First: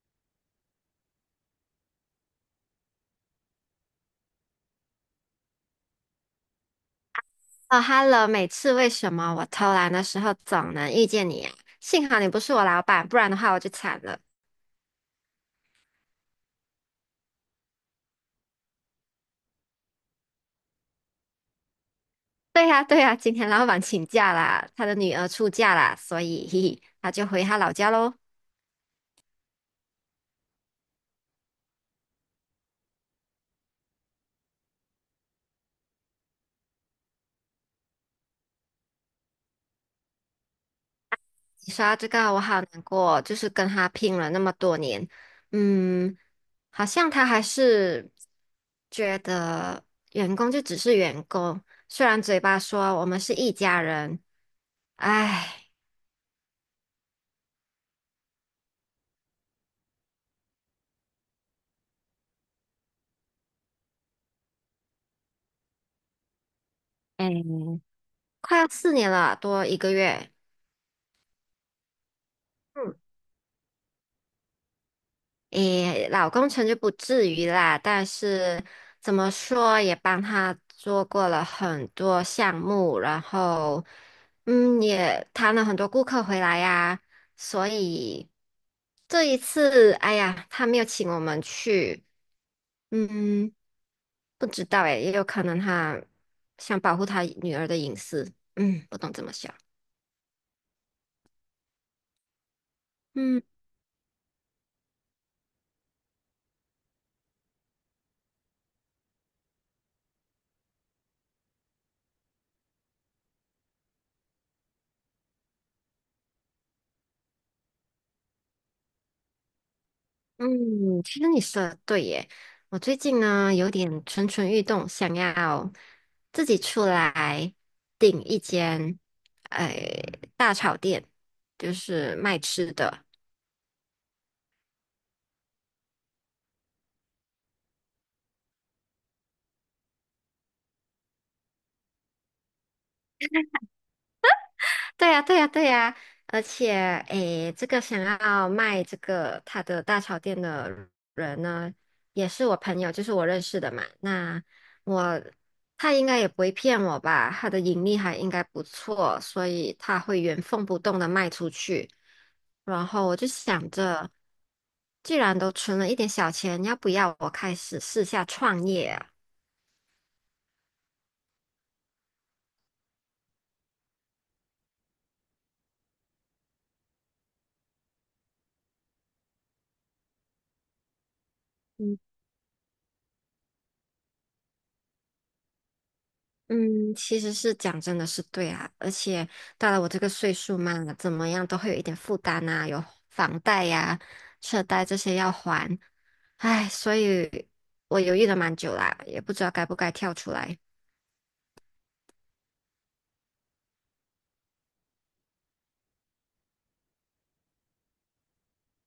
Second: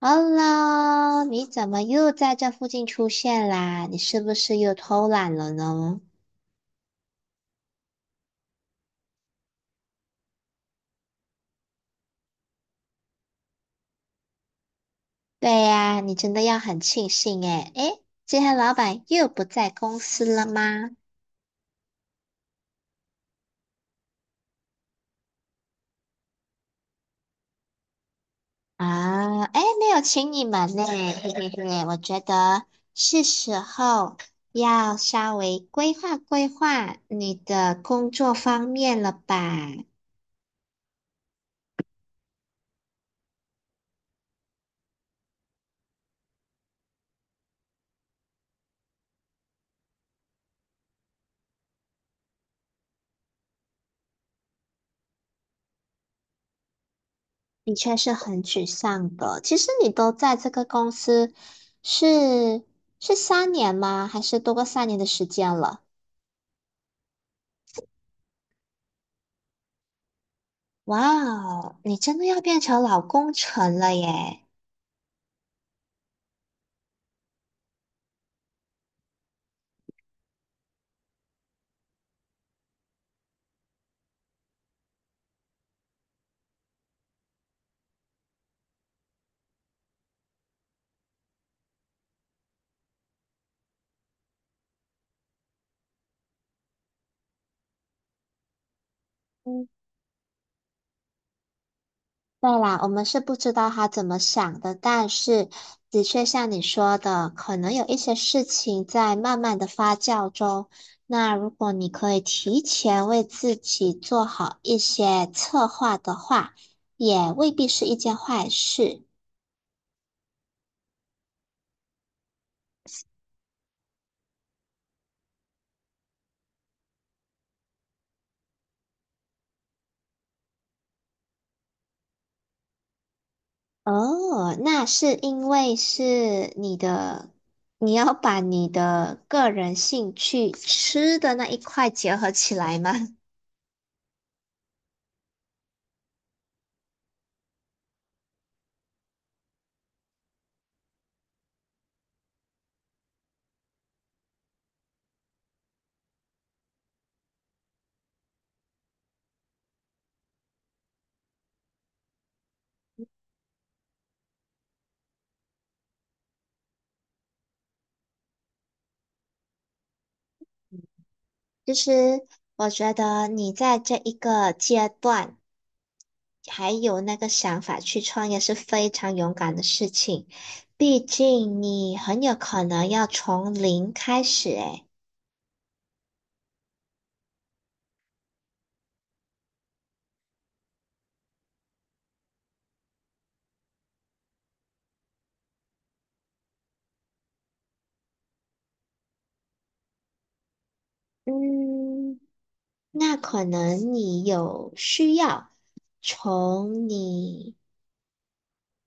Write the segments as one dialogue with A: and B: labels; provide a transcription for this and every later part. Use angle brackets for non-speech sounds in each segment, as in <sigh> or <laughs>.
A: Hello,你怎么又在这附近出现啦？你是不是又偷懒了呢？
B: 哦，Hello，每次为什么我偷懒的时候总能遇见你呀。幸好你不是我老板，不然的话我就惨了。
A: 对呀，你真的要很庆幸诶。诶，今天老板又不在公司了吗？
B: 对呀，对呀，今天老板请假啦，他的女儿出嫁啦，所以嘿嘿，他就回他老家喽。
A: 啊，诶，没有请你们呢，嘿嘿嘿，我觉得是时候要稍微规划规划你的工作方面了吧？
B: 你说到这个，我好难过，就是跟他拼了那么多年，嗯，好像他还是觉得员工就只是员工，虽然嘴巴说我们是一家人，唉。
A: 的确是很沮丧的。其实你都在这个公司是是三年吗？还是多过三年的时间了？
B: 嗯，快要4年了，多一个月。
A: 哇哦，你真的要变成
B: 嗯，
A: 老工程了耶！
B: 诶，老工程就不至于啦，但是怎么说也帮他做过了很多项目，然后也谈了很多顾客回来呀，所以这一次，哎呀，他没有请我们去，嗯，不知道诶，也有可能他想保护他女儿的隐私，不懂怎么想，
A: 嗯，对啦，我们是不
B: 嗯。
A: 知道他怎么想的，但是的确像你说的，可能有一些事情在慢慢的发酵中。那如果你可以提前为自己做好一些策划的话，也未必是一件坏事。
B: 嗯，其实你说的对耶。我最近呢有点蠢蠢欲动，想要自己出来订一间，哎，大炒店，就是卖吃的。
A: 哦，那是因为是你的，你要把你的个人兴趣吃的那一块结合起来吗？
B: 对呀，对呀，对呀，而且，诶，这个想要卖这个他的大潮店的人呢，也是我朋友，就是我认识的嘛。那我他应该也不会骗我吧？他的盈利还应该不错，所以他会原封不动的卖出去。然后我就想着，既然都存了一点小钱，要不要我开始试下创业啊？
A: <laughs> 就是我觉得你在这一个阶段还有那个想法去创业是非常勇敢的事情，毕竟你很有可能要从零开始，诶，
B: 嗯，其实是讲真的是对啊，而且到了我这个岁数嘛，怎么样都会有一点负担啊，有房贷呀、车贷这些要还，唉，所以我犹豫了蛮久啦，也不知道该不该跳出来。
A: 嗯，那可能你有需要从你。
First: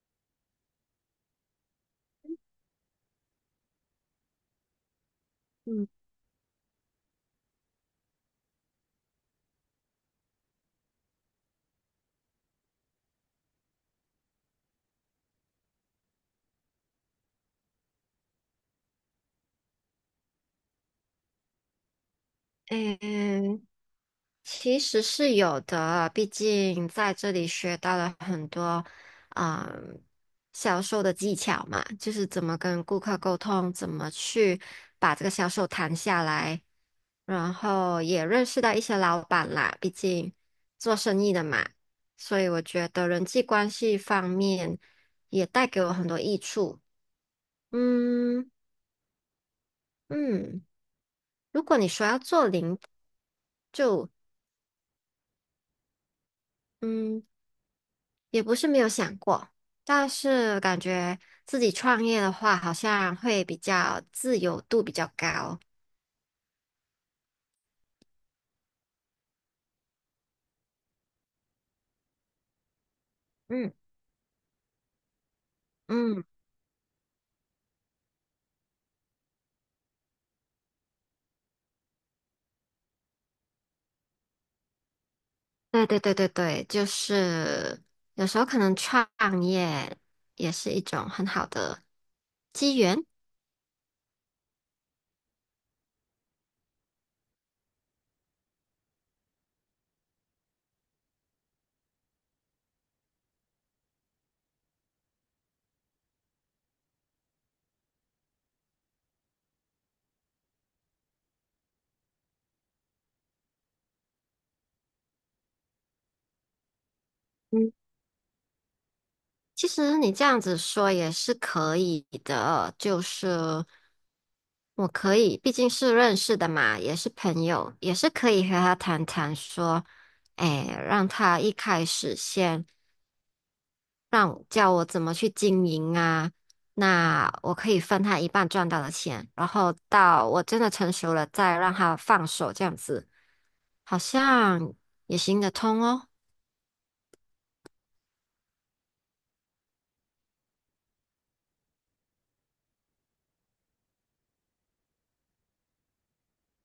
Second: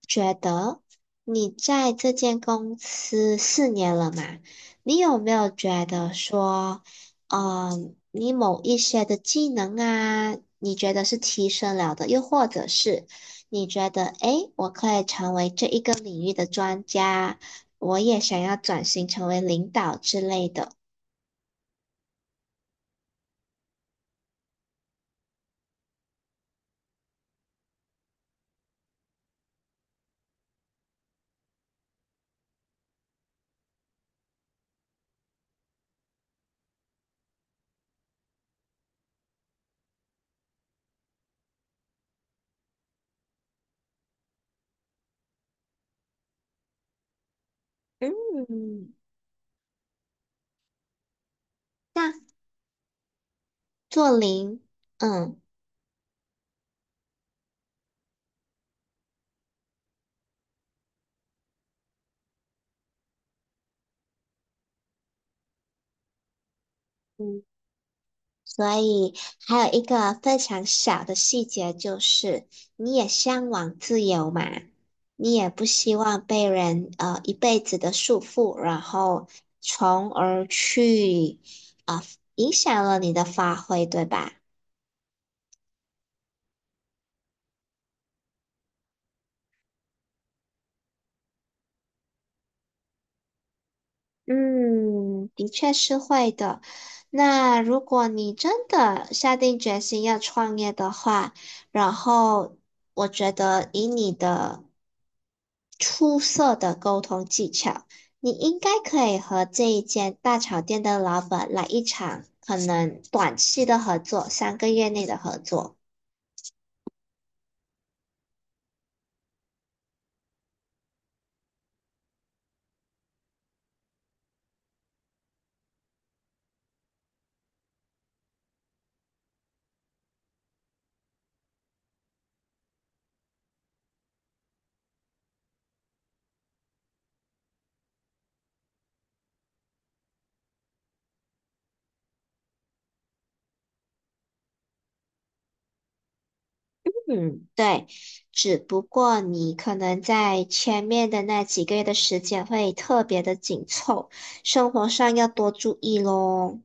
A: 觉得你在这间公司4年了嘛，你有没有觉
B: 嗯，
A: 得说，嗯，你某一些的技能啊，你觉得是提升了的，又或者是你觉得，诶，我可以成为这一个领域的专家，我也想要转型成为领导之类的。
B: 嗯。其实是有的，毕竟在这里学到了很多，嗯，销售的技巧嘛，就是怎么跟顾客沟通，怎么去把这个销售谈下来，然后也认识到一些老板啦，毕竟做生意的嘛，所以我觉得人际关系方面也带给我很多益处。嗯
A: 嗯，
B: 嗯，如果你说要
A: 那
B: 做零，
A: 做零，嗯。
B: 嗯。也不是没有想过，但是感觉自己创业的话，好像会比较自由度比较高。
A: 所以还有一个非常小的细节就是，你也向
B: 嗯
A: 往自由嘛，你也不希
B: 嗯，
A: 望被人一辈子的束缚，然后从而去啊、呃影响了你的发挥，对吧？
B: 对对对对对，就是有时候可能创业也是一种很好的机缘。
A: 嗯，的确是会的。那如果你真的下定决心要创业的话，然后我觉得以你的出色的沟通技巧，你应该可以和这一间大炒店的老板来一场可能短期的合作，3个月内的合作。
B: 嗯，其实你这样子说也是可以的，就是我可以，毕竟是认识的嘛，也是朋友，也是可以和他谈谈说，哎，让他一开始先。让叫我怎么去经营啊。那我可以分他一半赚到的钱，然后到我真的成熟了再让他放手，这样子好像也行得通哦。
A: 嗯，对，只不过你可能在前面的那几个月的时间会特别的紧凑，生活上要多注意咯。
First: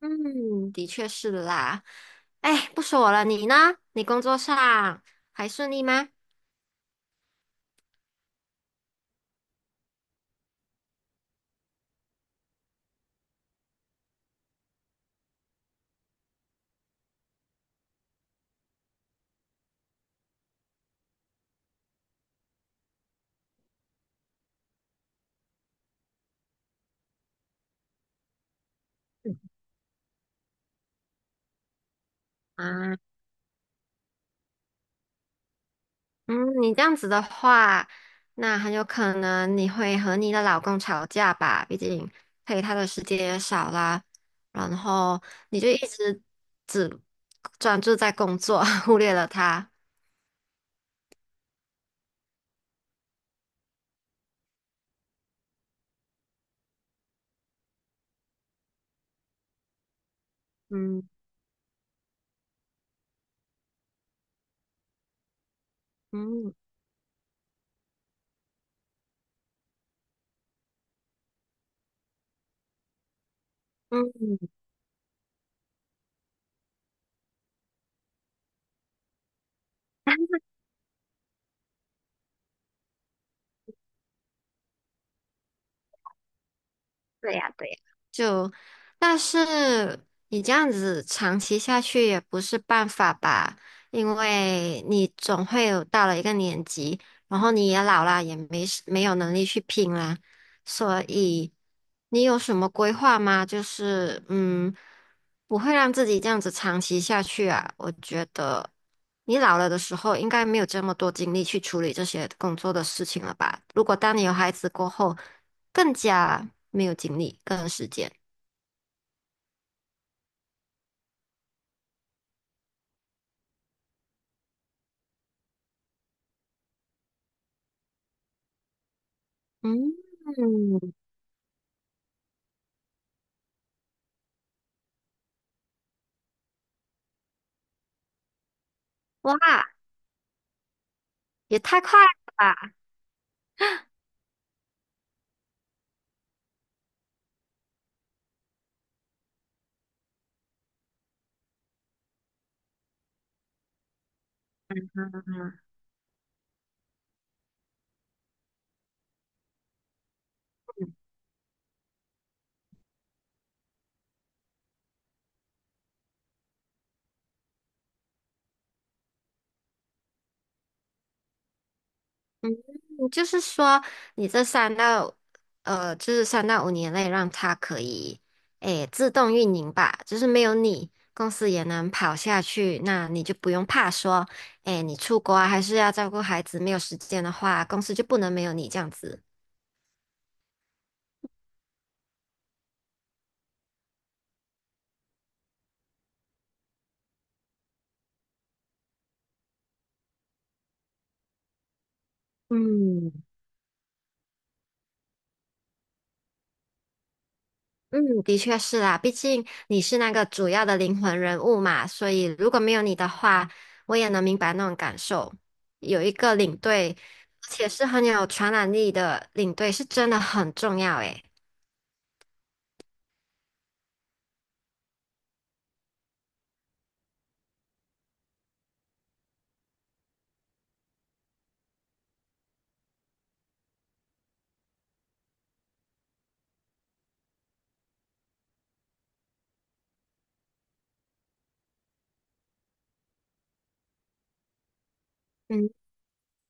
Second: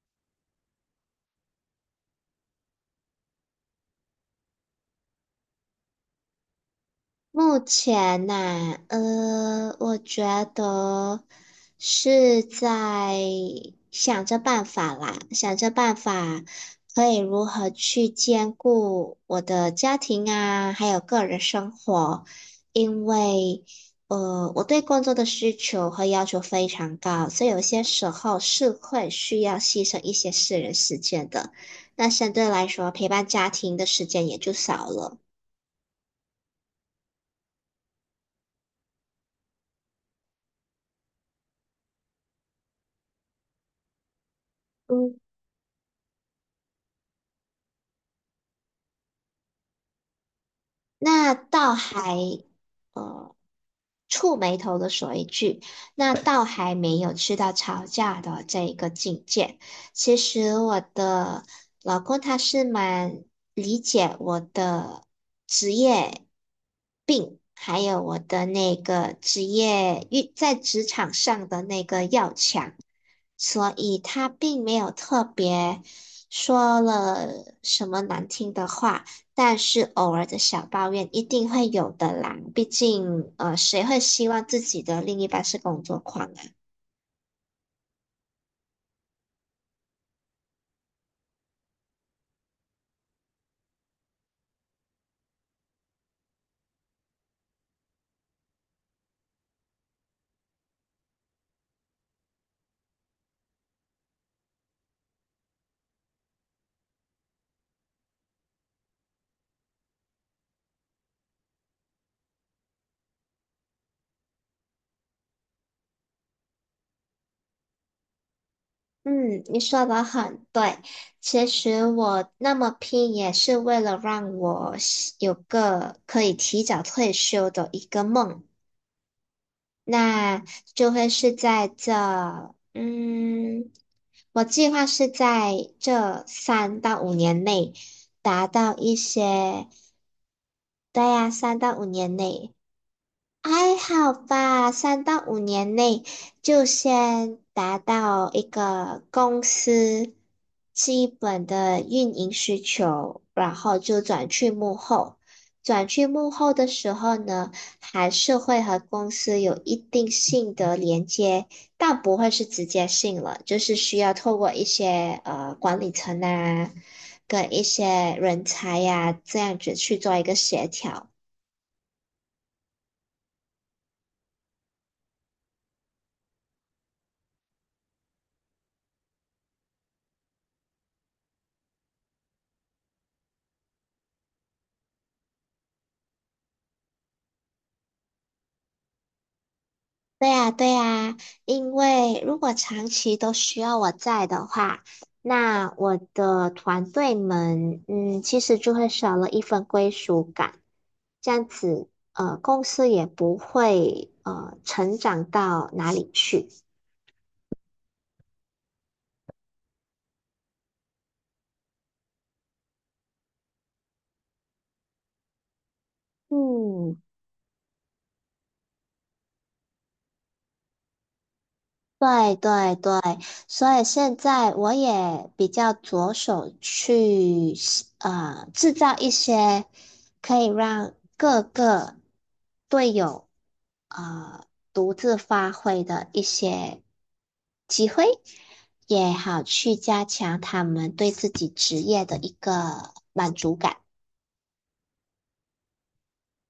B: 嗯，的确是啦。哎，不说我了，你呢？你工作上还顺利吗？
A: 目前呢,我觉得是在想着办法啦，想着办法可以如何去兼顾我的家庭啊，还有个人生活，因为我对工作的需求和要求非常高，所以有些时候是会
B: 嗯
A: 需要牺牲一些私人时间的，那相对来说，
B: 啊，
A: 陪伴家庭的时间也就少了。
B: 嗯，你这样子的话，那很有可能你会和你的老公吵架吧？毕竟陪他的时间也少啦，然
A: 嗯。
B: 后你就一直只专注在工作，<laughs> 忽略了他。
A: 那倒还呃触眉头的说一句，那倒还没有去到吵架的这一个境界。其实我
B: 嗯
A: 的老公他是蛮理解我的职业
B: 嗯。
A: 病，还有我的那个职业遇在职场上的那个要强，所以他
B: 嗯。
A: 并没有特别说了什么难听的话。但是偶尔的小抱怨一定会有的啦，毕竟,谁会希望自己的另一半是工作狂啊？
B: 对呀，对呀，就，但是你这样子长期下去也不是办法吧，因为你总会有到了一个年纪，然后你也老啦，也没有能力去拼啦，所以你有什么规划吗？就是不会让自己这样子长期下去啊，我觉得你老了的时候应该没有这么多精力去处理这些工作的事情了吧？如果当你有孩子过后。更加没有精力，更有时间。
A: 嗯，你说的很对。其实我那么拼也是为了让我有个可以提早退休的一个梦，
B: 嗯，
A: 那就会是在这，嗯，我计划是在这三到五年内达到一
B: 哇，
A: 些，对呀，三
B: 也
A: 到
B: 太
A: 五
B: 快
A: 年
B: 了
A: 内。
B: 吧！
A: 还好吧，三到五年内就先达到一个公司基本的运营需求，然后就转去幕后。转去幕后的时候呢，还是会和公司有一定性的连接，但不会是直接性了，就是需要透过一些管理层啊，跟一些人才呀、这样子去做一个协调。
B: 你就是说，你这三到就是3到5年内让它可以诶自动运营吧，就是没有你，公司也能跑下去，那你就不用怕说，诶，你出国啊，还是要照顾孩子，没有时间的话，公司就不能没有你这样子。
A: 对呀，对呀，因为如果长期都需要我在的话，那我的团队们，嗯，其实就会少了一份归属感。这样子，公司也
B: 嗯，
A: 不会成长到哪里去。
B: 嗯，的确是啦，毕竟你是那个主要的灵魂人物嘛，所以如果没有你的话，我也能明白那种感受。有一个领队，
A: 嗯，
B: 而且是很有传染力的领队，是真的很重要诶。
A: 对对对，所以现在我也比较着手去制造一些可以让各个队友呃独自发挥的一些机会，也好去加强他们对自己职业的一个满足感。
B: 嗯，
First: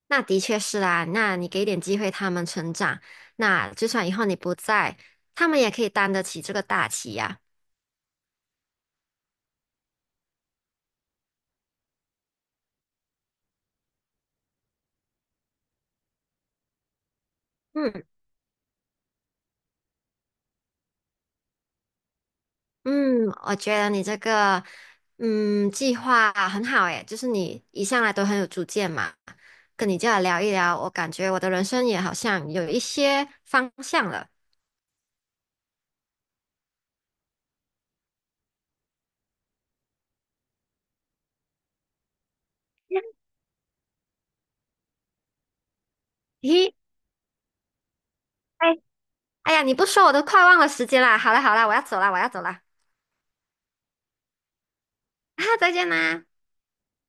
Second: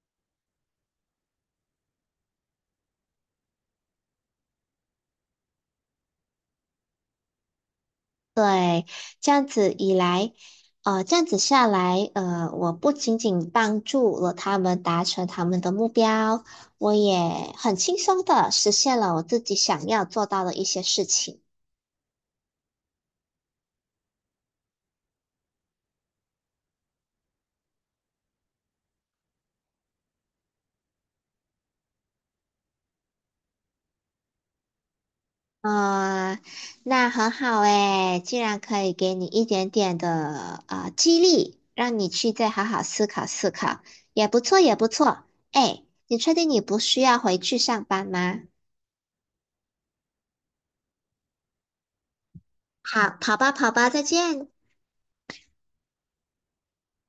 B: 那的确是啦，那你给点机会他们成长，那就算以后你不在，他们也可以担得起这个大旗呀。
A: 对，这样子以来，这样子下来，我不仅仅帮助了他们达成他们的目标，我也很轻
B: 嗯
A: 松的实现了我自己想要做到的一些事情。
B: 嗯，我觉得你这个计划很好诶，就是你一向来都很有主见嘛。跟你这样聊一聊，我感觉我的人生也好像有一些方向了。
A: 啊、那很好诶，既然可以给你一点点的激励，让你去再好好思
B: <laughs>
A: 考思考，也不错，也不错。哎，你确定你
B: 咦，
A: 不需要回去上班吗？
B: 哎，哎呀，你不说我都快忘了时间啦。好啦好啦，我要走啦，我要走啦。
A: 好，跑吧，跑吧，再见。
B: 啊，再见啦。